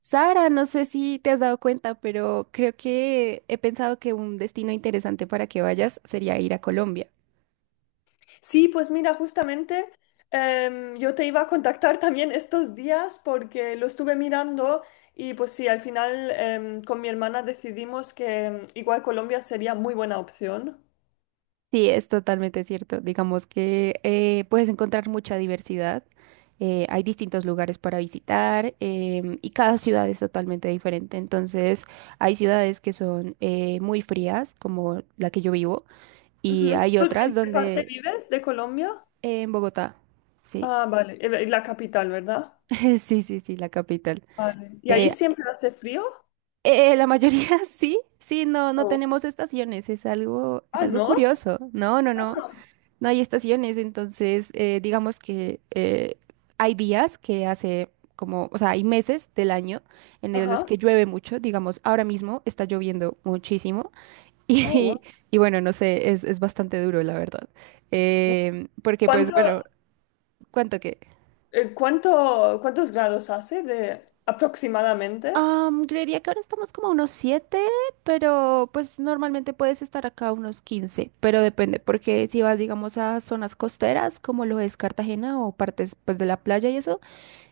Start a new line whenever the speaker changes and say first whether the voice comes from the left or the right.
right: Sara, no sé si te has dado cuenta, pero creo que he pensado que un destino interesante para que vayas sería ir a Colombia.
left: Sí, pues mira, justamente yo te iba a contactar también estos días porque lo estuve mirando y pues sí, al final con mi hermana decidimos que igual Colombia sería muy buena opción.
right: Sí, es totalmente cierto. Digamos que puedes encontrar mucha diversidad. Hay distintos lugares para visitar, y cada ciudad es totalmente diferente. Entonces, hay ciudades que son muy frías, como la que yo vivo, y
left: Ujú.
right: hay
left: ¿Tú
right: otras
left: ¿en qué parte
right: donde
left: vives de Colombia?
right: en Bogotá. Sí,
left: Ah, vale, la capital, ¿verdad?
right: sí, sí, sí, la capital.
left: Vale. ¿Y ahí
right: Eh,
left: siempre hace frío?
right: La mayoría sí, sí, no, no
left: Oh.
right: tenemos estaciones, es
left: Ah,
right: algo
left: ¿no?
right: curioso. No, no, no, no hay estaciones, entonces digamos que hay días que hace como, o sea, hay meses del año
left: Ajá.
right: los que llueve mucho, digamos, ahora mismo está lloviendo muchísimo
left: Oh, wow.
right: y, y bueno, no sé, es bastante duro, la verdad.
left: Wow.
right: Porque pues
left: ¿Cuánto,
right: bueno, ¿cuánto que?
left: ¿cuántos grados hace de aproximadamente?
right: Am, creería que ahora estamos como a unos 7, pero pues normalmente puedes estar acá a unos 15, pero depende, porque si vas, digamos, a zonas costeras, como lo es Cartagena o partes pues de la playa y eso,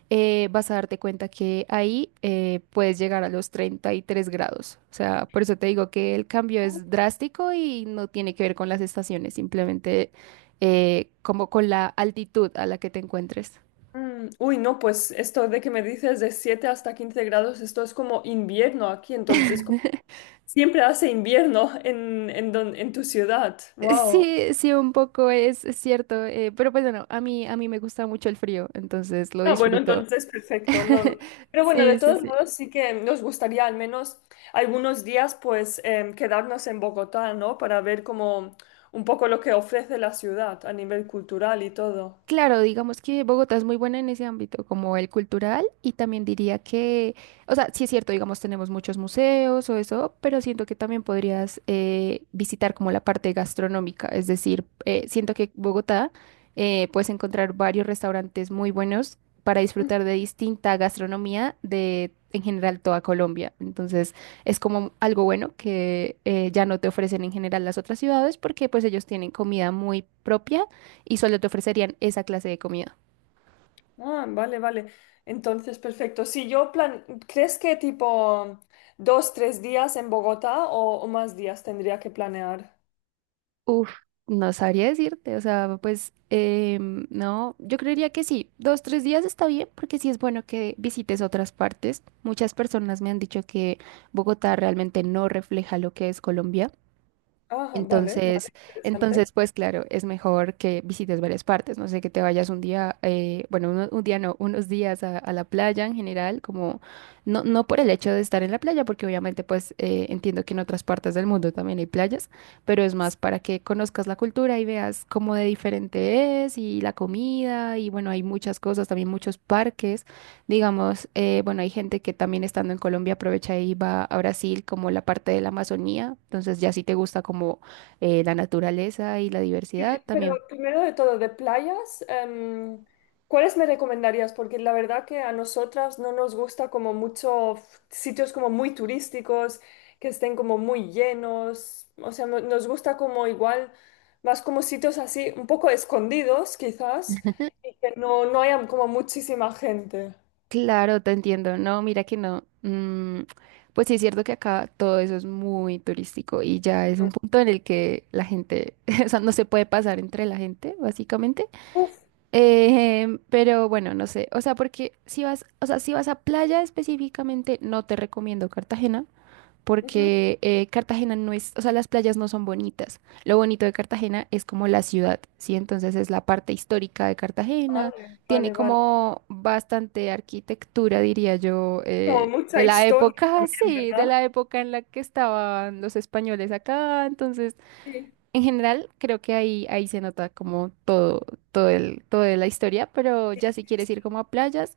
right: vas a darte cuenta que ahí puedes llegar a los 33 grados. O sea, por eso te digo que el cambio es drástico y no tiene que ver con las estaciones, simplemente como con la altitud a la que te encuentres.
left: Mm, uy, no, pues esto de que me dices de 7 hasta 15 grados, esto es como invierno aquí, entonces como siempre hace invierno en tu ciudad. Wow.
right: Sí, sí, un poco es cierto, pero pues bueno, a mí me gusta mucho el frío, entonces lo
left: Ah, bueno,
right: disfruto.
left: entonces perfecto, no, no. Pero bueno,
right: Sí,
left: de
right: sí,
left: todos
right: sí.
left: modos sí que nos gustaría al menos algunos días pues quedarnos en Bogotá, ¿no? Para ver como un poco lo que ofrece la ciudad a nivel cultural y todo.
right: Claro, digamos que Bogotá es muy buena en ese ámbito, como el cultural, y también diría que, o sea, sí es cierto, digamos, tenemos muchos museos o eso, pero siento que también podrías visitar como la parte gastronómica, es decir, siento que Bogotá puedes encontrar varios restaurantes muy buenos para disfrutar de distinta gastronomía de, en general, toda Colombia. Entonces, es como algo bueno que ya no te ofrecen en general las otras ciudades porque pues ellos tienen comida muy propia y solo te ofrecerían esa clase de comida.
left: Ah, vale, vale. Entonces, perfecto. Si yo plan, ¿crees que tipo 2, 3 días en Bogotá o más días tendría que planear?
right: Uf, no sabría decirte, o sea, pues no, yo creería que sí, dos, tres días está bien, porque sí es bueno que visites otras partes. Muchas personas me han dicho que Bogotá realmente no refleja lo que es Colombia.
left: Ah, vale, vale,
right: Entonces,
left: interesante.
right: entonces, pues claro, es mejor que visites varias partes, no sé, que te vayas un día, bueno, día no, unos días a la playa en general, como no, no por el hecho de estar en la playa, porque obviamente pues entiendo que en otras partes del mundo también hay playas, pero es más para que conozcas la cultura y veas cómo de diferente es y la comida y bueno, hay muchas cosas, también muchos parques, digamos, bueno, hay gente que también estando en Colombia aprovecha y va a Brasil como la parte de la Amazonía, entonces ya si te gusta como la naturaleza y la diversidad
left: Pero
right: también.
left: primero de todo, de playas, ¿cuáles me recomendarías? Porque la verdad que a nosotras no nos gusta como mucho sitios como muy turísticos, que estén como muy llenos, o sea, nos gusta como igual, más como sitios así, un poco escondidos quizás, y que no, no haya como muchísima gente.
right: Claro, te entiendo. No, mira que no. Mm, pues sí es cierto que acá todo eso es muy turístico y ya es un
left: Mm.
right: punto en el que la gente, o sea, no se puede pasar entre la gente, básicamente.
left: Uf,
right: Pero bueno, no sé. O sea, porque si vas, o sea, si vas a playa específicamente, no te recomiendo Cartagena
left: ujú,
right: porque Cartagena no es, o sea, las playas no son bonitas. Lo bonito de Cartagena es como la ciudad, ¿sí? Entonces es la parte histórica de Cartagena,
left: vale,
right: tiene
left: vale, vale.
right: como bastante arquitectura, diría yo,
left: Como
right: de
left: mucha
right: la
left: historia
right: época,
left: también,
right: sí, de
left: ¿verdad?
right: la época en la que estaban los españoles acá. Entonces,
left: Sí.
right: en general, creo que ahí, ahí se nota como todo, todo el, toda la historia, pero ya si quieres ir como a playas,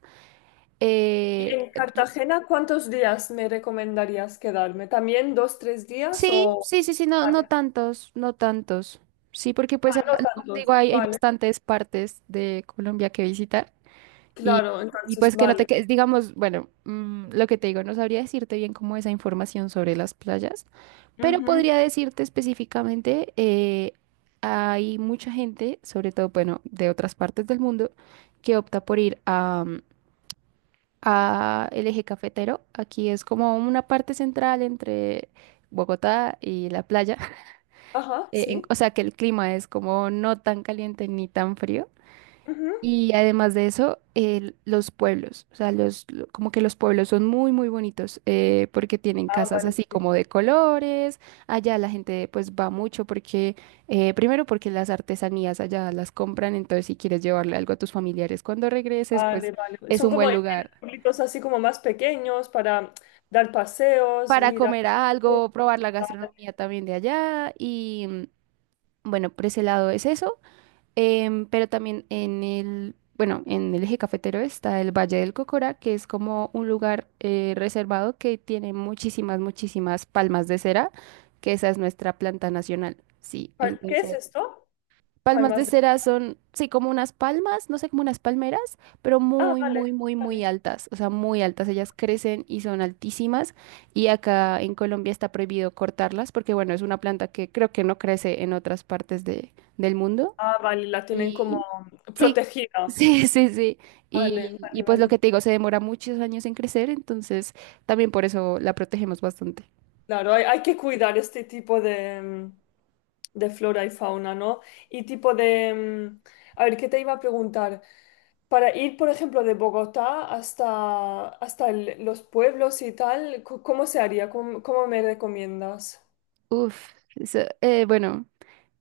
right: eh,
left: En Cartagena, ¿cuántos días me recomendarías quedarme? ¿También 2, 3 días
right: sí,
left: o...?
right: sí, sí, sí, no, no
left: Vale,
right: tantos, no tantos. Sí, porque
left: ah,
right: pues, ah,
left: no
right: como te
left: tantos,
right: digo, hay
left: vale.
right: bastantes partes de Colombia que visitar y,
left: Claro,
right: y
left: entonces,
right: pues que no te
left: vale.
right: quedes, digamos, bueno, mm, lo que te digo, no sabría decirte bien como esa información sobre las playas, pero
left: Ujú.
right: podría decirte específicamente, hay mucha gente, sobre todo, bueno, de otras partes del mundo, que opta por ir a, mm, a el eje cafetero. Aquí es como una parte central entre Bogotá y la playa
left: Ajá, sí.
right: o sea, que el clima es como no tan caliente ni tan frío.
left: Ujú.
right: Y además de eso, los pueblos, o sea, los, como que los pueblos son muy, muy bonitos porque tienen
left: Ah,
right: casas
left: vale,
right: así
left: pues,
right: como de colores. Allá la gente pues va mucho porque, primero porque las artesanías allá las compran, entonces si quieres llevarle algo a tus familiares cuando regreses,
left: vale,
right: pues
left: vale.
right: es
left: Son
right: un
left: como
right: buen lugar
left: tienen pueblitos así como más pequeños para dar paseos,
right: para
left: mirar.
right: comer algo, probar la
left: Vale.
right: gastronomía también de allá. Y mm, bueno, por ese lado es eso. Pero también en el, bueno, en el eje cafetero está el Valle del Cocora, que es como un lugar reservado que tiene muchísimas, muchísimas palmas de cera, que esa es nuestra planta nacional. Sí,
left: ¿Qué es
right: entonces,
left: esto?
right: palmas de
left: Palmas de...
right: cera son, sí, como unas palmas, no sé, como unas palmeras, pero
left: Ah,
right: muy,
left: vale,
right: muy, muy, muy
left: vale.
right: altas, o sea, muy altas. Ellas crecen y son altísimas y acá en Colombia está prohibido cortarlas porque, bueno, es una planta que creo que no crece en otras partes de, del mundo.
left: Ah, vale, la tienen como
right: Y, sí,
left: protegida.
right: sí, sí, sí.
left: Vale,
right: Y
left: vale,
right: pues lo
left: vale.
right: que te digo, se demora muchos años en crecer, entonces también por eso la protegemos bastante.
left: Claro, hay que cuidar este tipo de, mm, de flora y fauna, ¿no? Y tipo de... mm, a ver, ¿qué te iba a preguntar? Para ir, por ejemplo, de Bogotá hasta, los pueblos y tal, ¿cómo se haría? ¿Cómo, cómo me recomiendas?
right: Uf, eso, bueno,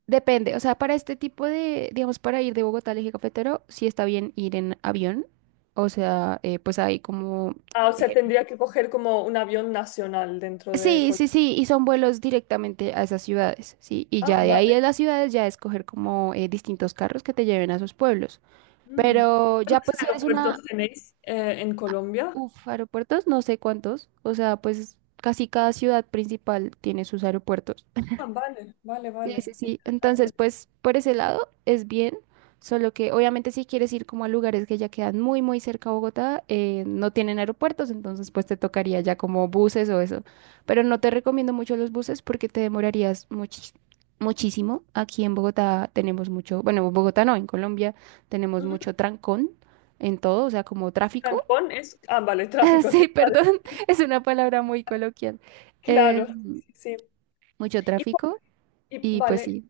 right: depende. O sea, para este tipo de, digamos, para ir de Bogotá al eje cafetero, sí está bien ir en avión. O sea, pues hay como...
left: Ah, o sea,
right: eh,
left: tendría que coger como un avión nacional dentro de
right: sí, sí,
left: Colombia.
right: sí, y son vuelos directamente a esas ciudades, ¿sí? Y
left: Ah,
right: ya de ahí
left: vale.
right: a las ciudades ya escoger como distintos carros que te lleven a sus pueblos.
left: Mm.
right: Pero ya
left: ¿Cuántos
right: pues si eres una
left: aeropuertos tenéis en Colombia?
right: uf, aeropuertos, no sé cuántos. O sea, pues casi cada ciudad principal tiene sus aeropuertos.
left: Ah, vale, vale,
right: Sí,
left: vale.
right: sí, sí. Entonces,
left: Interesante.
right: pues por ese lado es bien. Solo que obviamente si quieres ir como a lugares que ya quedan muy, muy cerca a Bogotá, no tienen aeropuertos, entonces pues te tocaría ya como buses o eso. Pero no te recomiendo mucho los buses porque te demorarías muchísimo. Aquí en Bogotá tenemos mucho, bueno, en Bogotá no, en Colombia tenemos mucho trancón en todo, o sea, como tráfico.
left: Cancún es. Ah, vale, tráfico.
right: Sí,
left: Vale,
right: perdón, es una palabra muy coloquial. Eh,
left: claro, sí. Sí.
right: Mucho
left: Y por,
right: tráfico y pues
left: vale.
right: sí.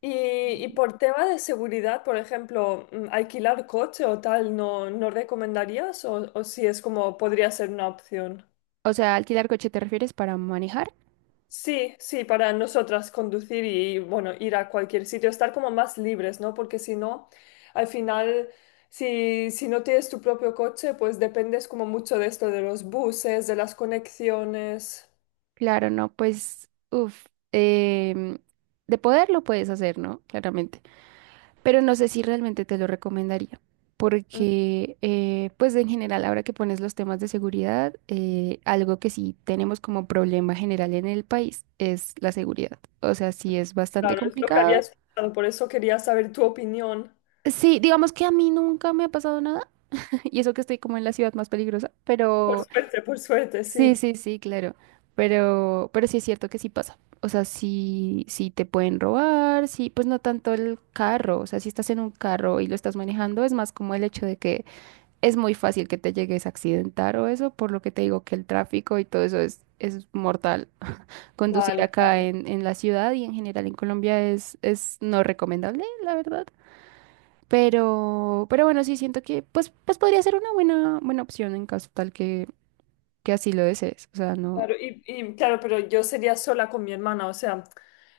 left: Y, y por tema de seguridad, por ejemplo, mm, alquilar coche o tal, ¿no, no recomendarías? O si es como podría ser una opción.
right: O sea, alquilar coche te refieres para manejar.
left: Sí, sí, para nosotras conducir y, bueno, ir a cualquier sitio, estar como más libres, ¿no? Porque si no, al final, si no tienes tu propio coche, pues dependes como mucho de esto, de los buses, de las conexiones.
right: Claro, no, pues, uff, de poder lo puedes hacer, ¿no? Claramente. Pero no sé si realmente te lo recomendaría. Porque, pues en general, ahora que pones los temas de seguridad, algo que sí tenemos como problema general en el país es la seguridad. O sea, sí es bastante
left: Claro, es lo que
right: complicado.
left: habías pensado, por eso quería saber tu opinión.
right: Sí, digamos que a mí nunca me ha pasado nada y eso que estoy como en la ciudad más peligrosa, pero
left: Por suerte,
right: sí,
left: sí.
right: sí, sí, claro. Pero sí es cierto que sí pasa. O sea, sí, sí te pueden robar, sí, pues no tanto el carro. O sea, si estás en un carro y lo estás manejando, es más como el hecho de que es muy fácil que te llegues a accidentar o eso, por lo que te digo que el tráfico y todo eso es mortal. Conducir
left: Vale,
right: acá
left: vale.
right: en la ciudad y en general en Colombia es no recomendable, la verdad. Pero bueno, sí siento que pues, pues podría ser una buena, buena opción en caso tal que así lo desees. O sea, no.
left: Claro, y, claro, pero yo sería sola con mi hermana, o sea,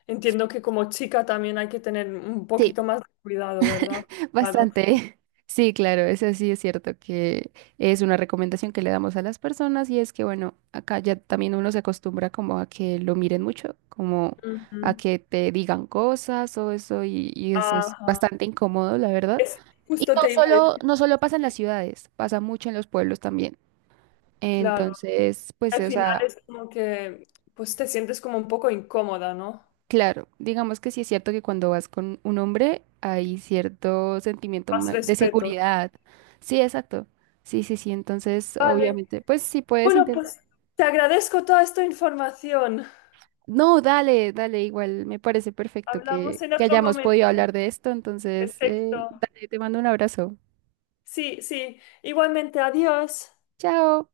left: entiendo que como chica también hay que tener un
right: Sí,
left: poquito más de cuidado, ¿verdad? Claro.
right: bastante. Sí, claro, eso sí es cierto que es una recomendación que le damos a las personas y es que, bueno, acá ya también uno se acostumbra como a que lo miren mucho, como a
left: Ujú.
right: que te digan cosas o eso y eso es
left: Ajá.
right: bastante incómodo, la verdad.
left: Es,
right: Y
left: justo
right: no
left: te iba a
right: solo,
left: decir,
right: no solo pasa en las ciudades, pasa mucho en los pueblos también.
left: claro.
right: Entonces, pues,
left: Al
right: o
left: final
right: sea,
left: es como que, pues te sientes como un poco incómoda, ¿no?
right: claro, digamos que sí es cierto que cuando vas con un hombre hay cierto sentimiento
left: Más
right: de
left: respeto.
right: seguridad. Sí, exacto. Sí, sí, sí. Entonces,
left: Vale.
right: obviamente, pues sí puedes
left: Bueno,
right: intentar.
left: pues te agradezco toda esta información.
right: No, dale, dale, igual me parece perfecto
left: Hablamos en
right: que
left: otro
right: hayamos podido
left: momento.
right: hablar de esto. Entonces,
left: Perfecto.
right: dale, te mando un abrazo.
left: Sí, sí. Igualmente, adiós.
right: Chao.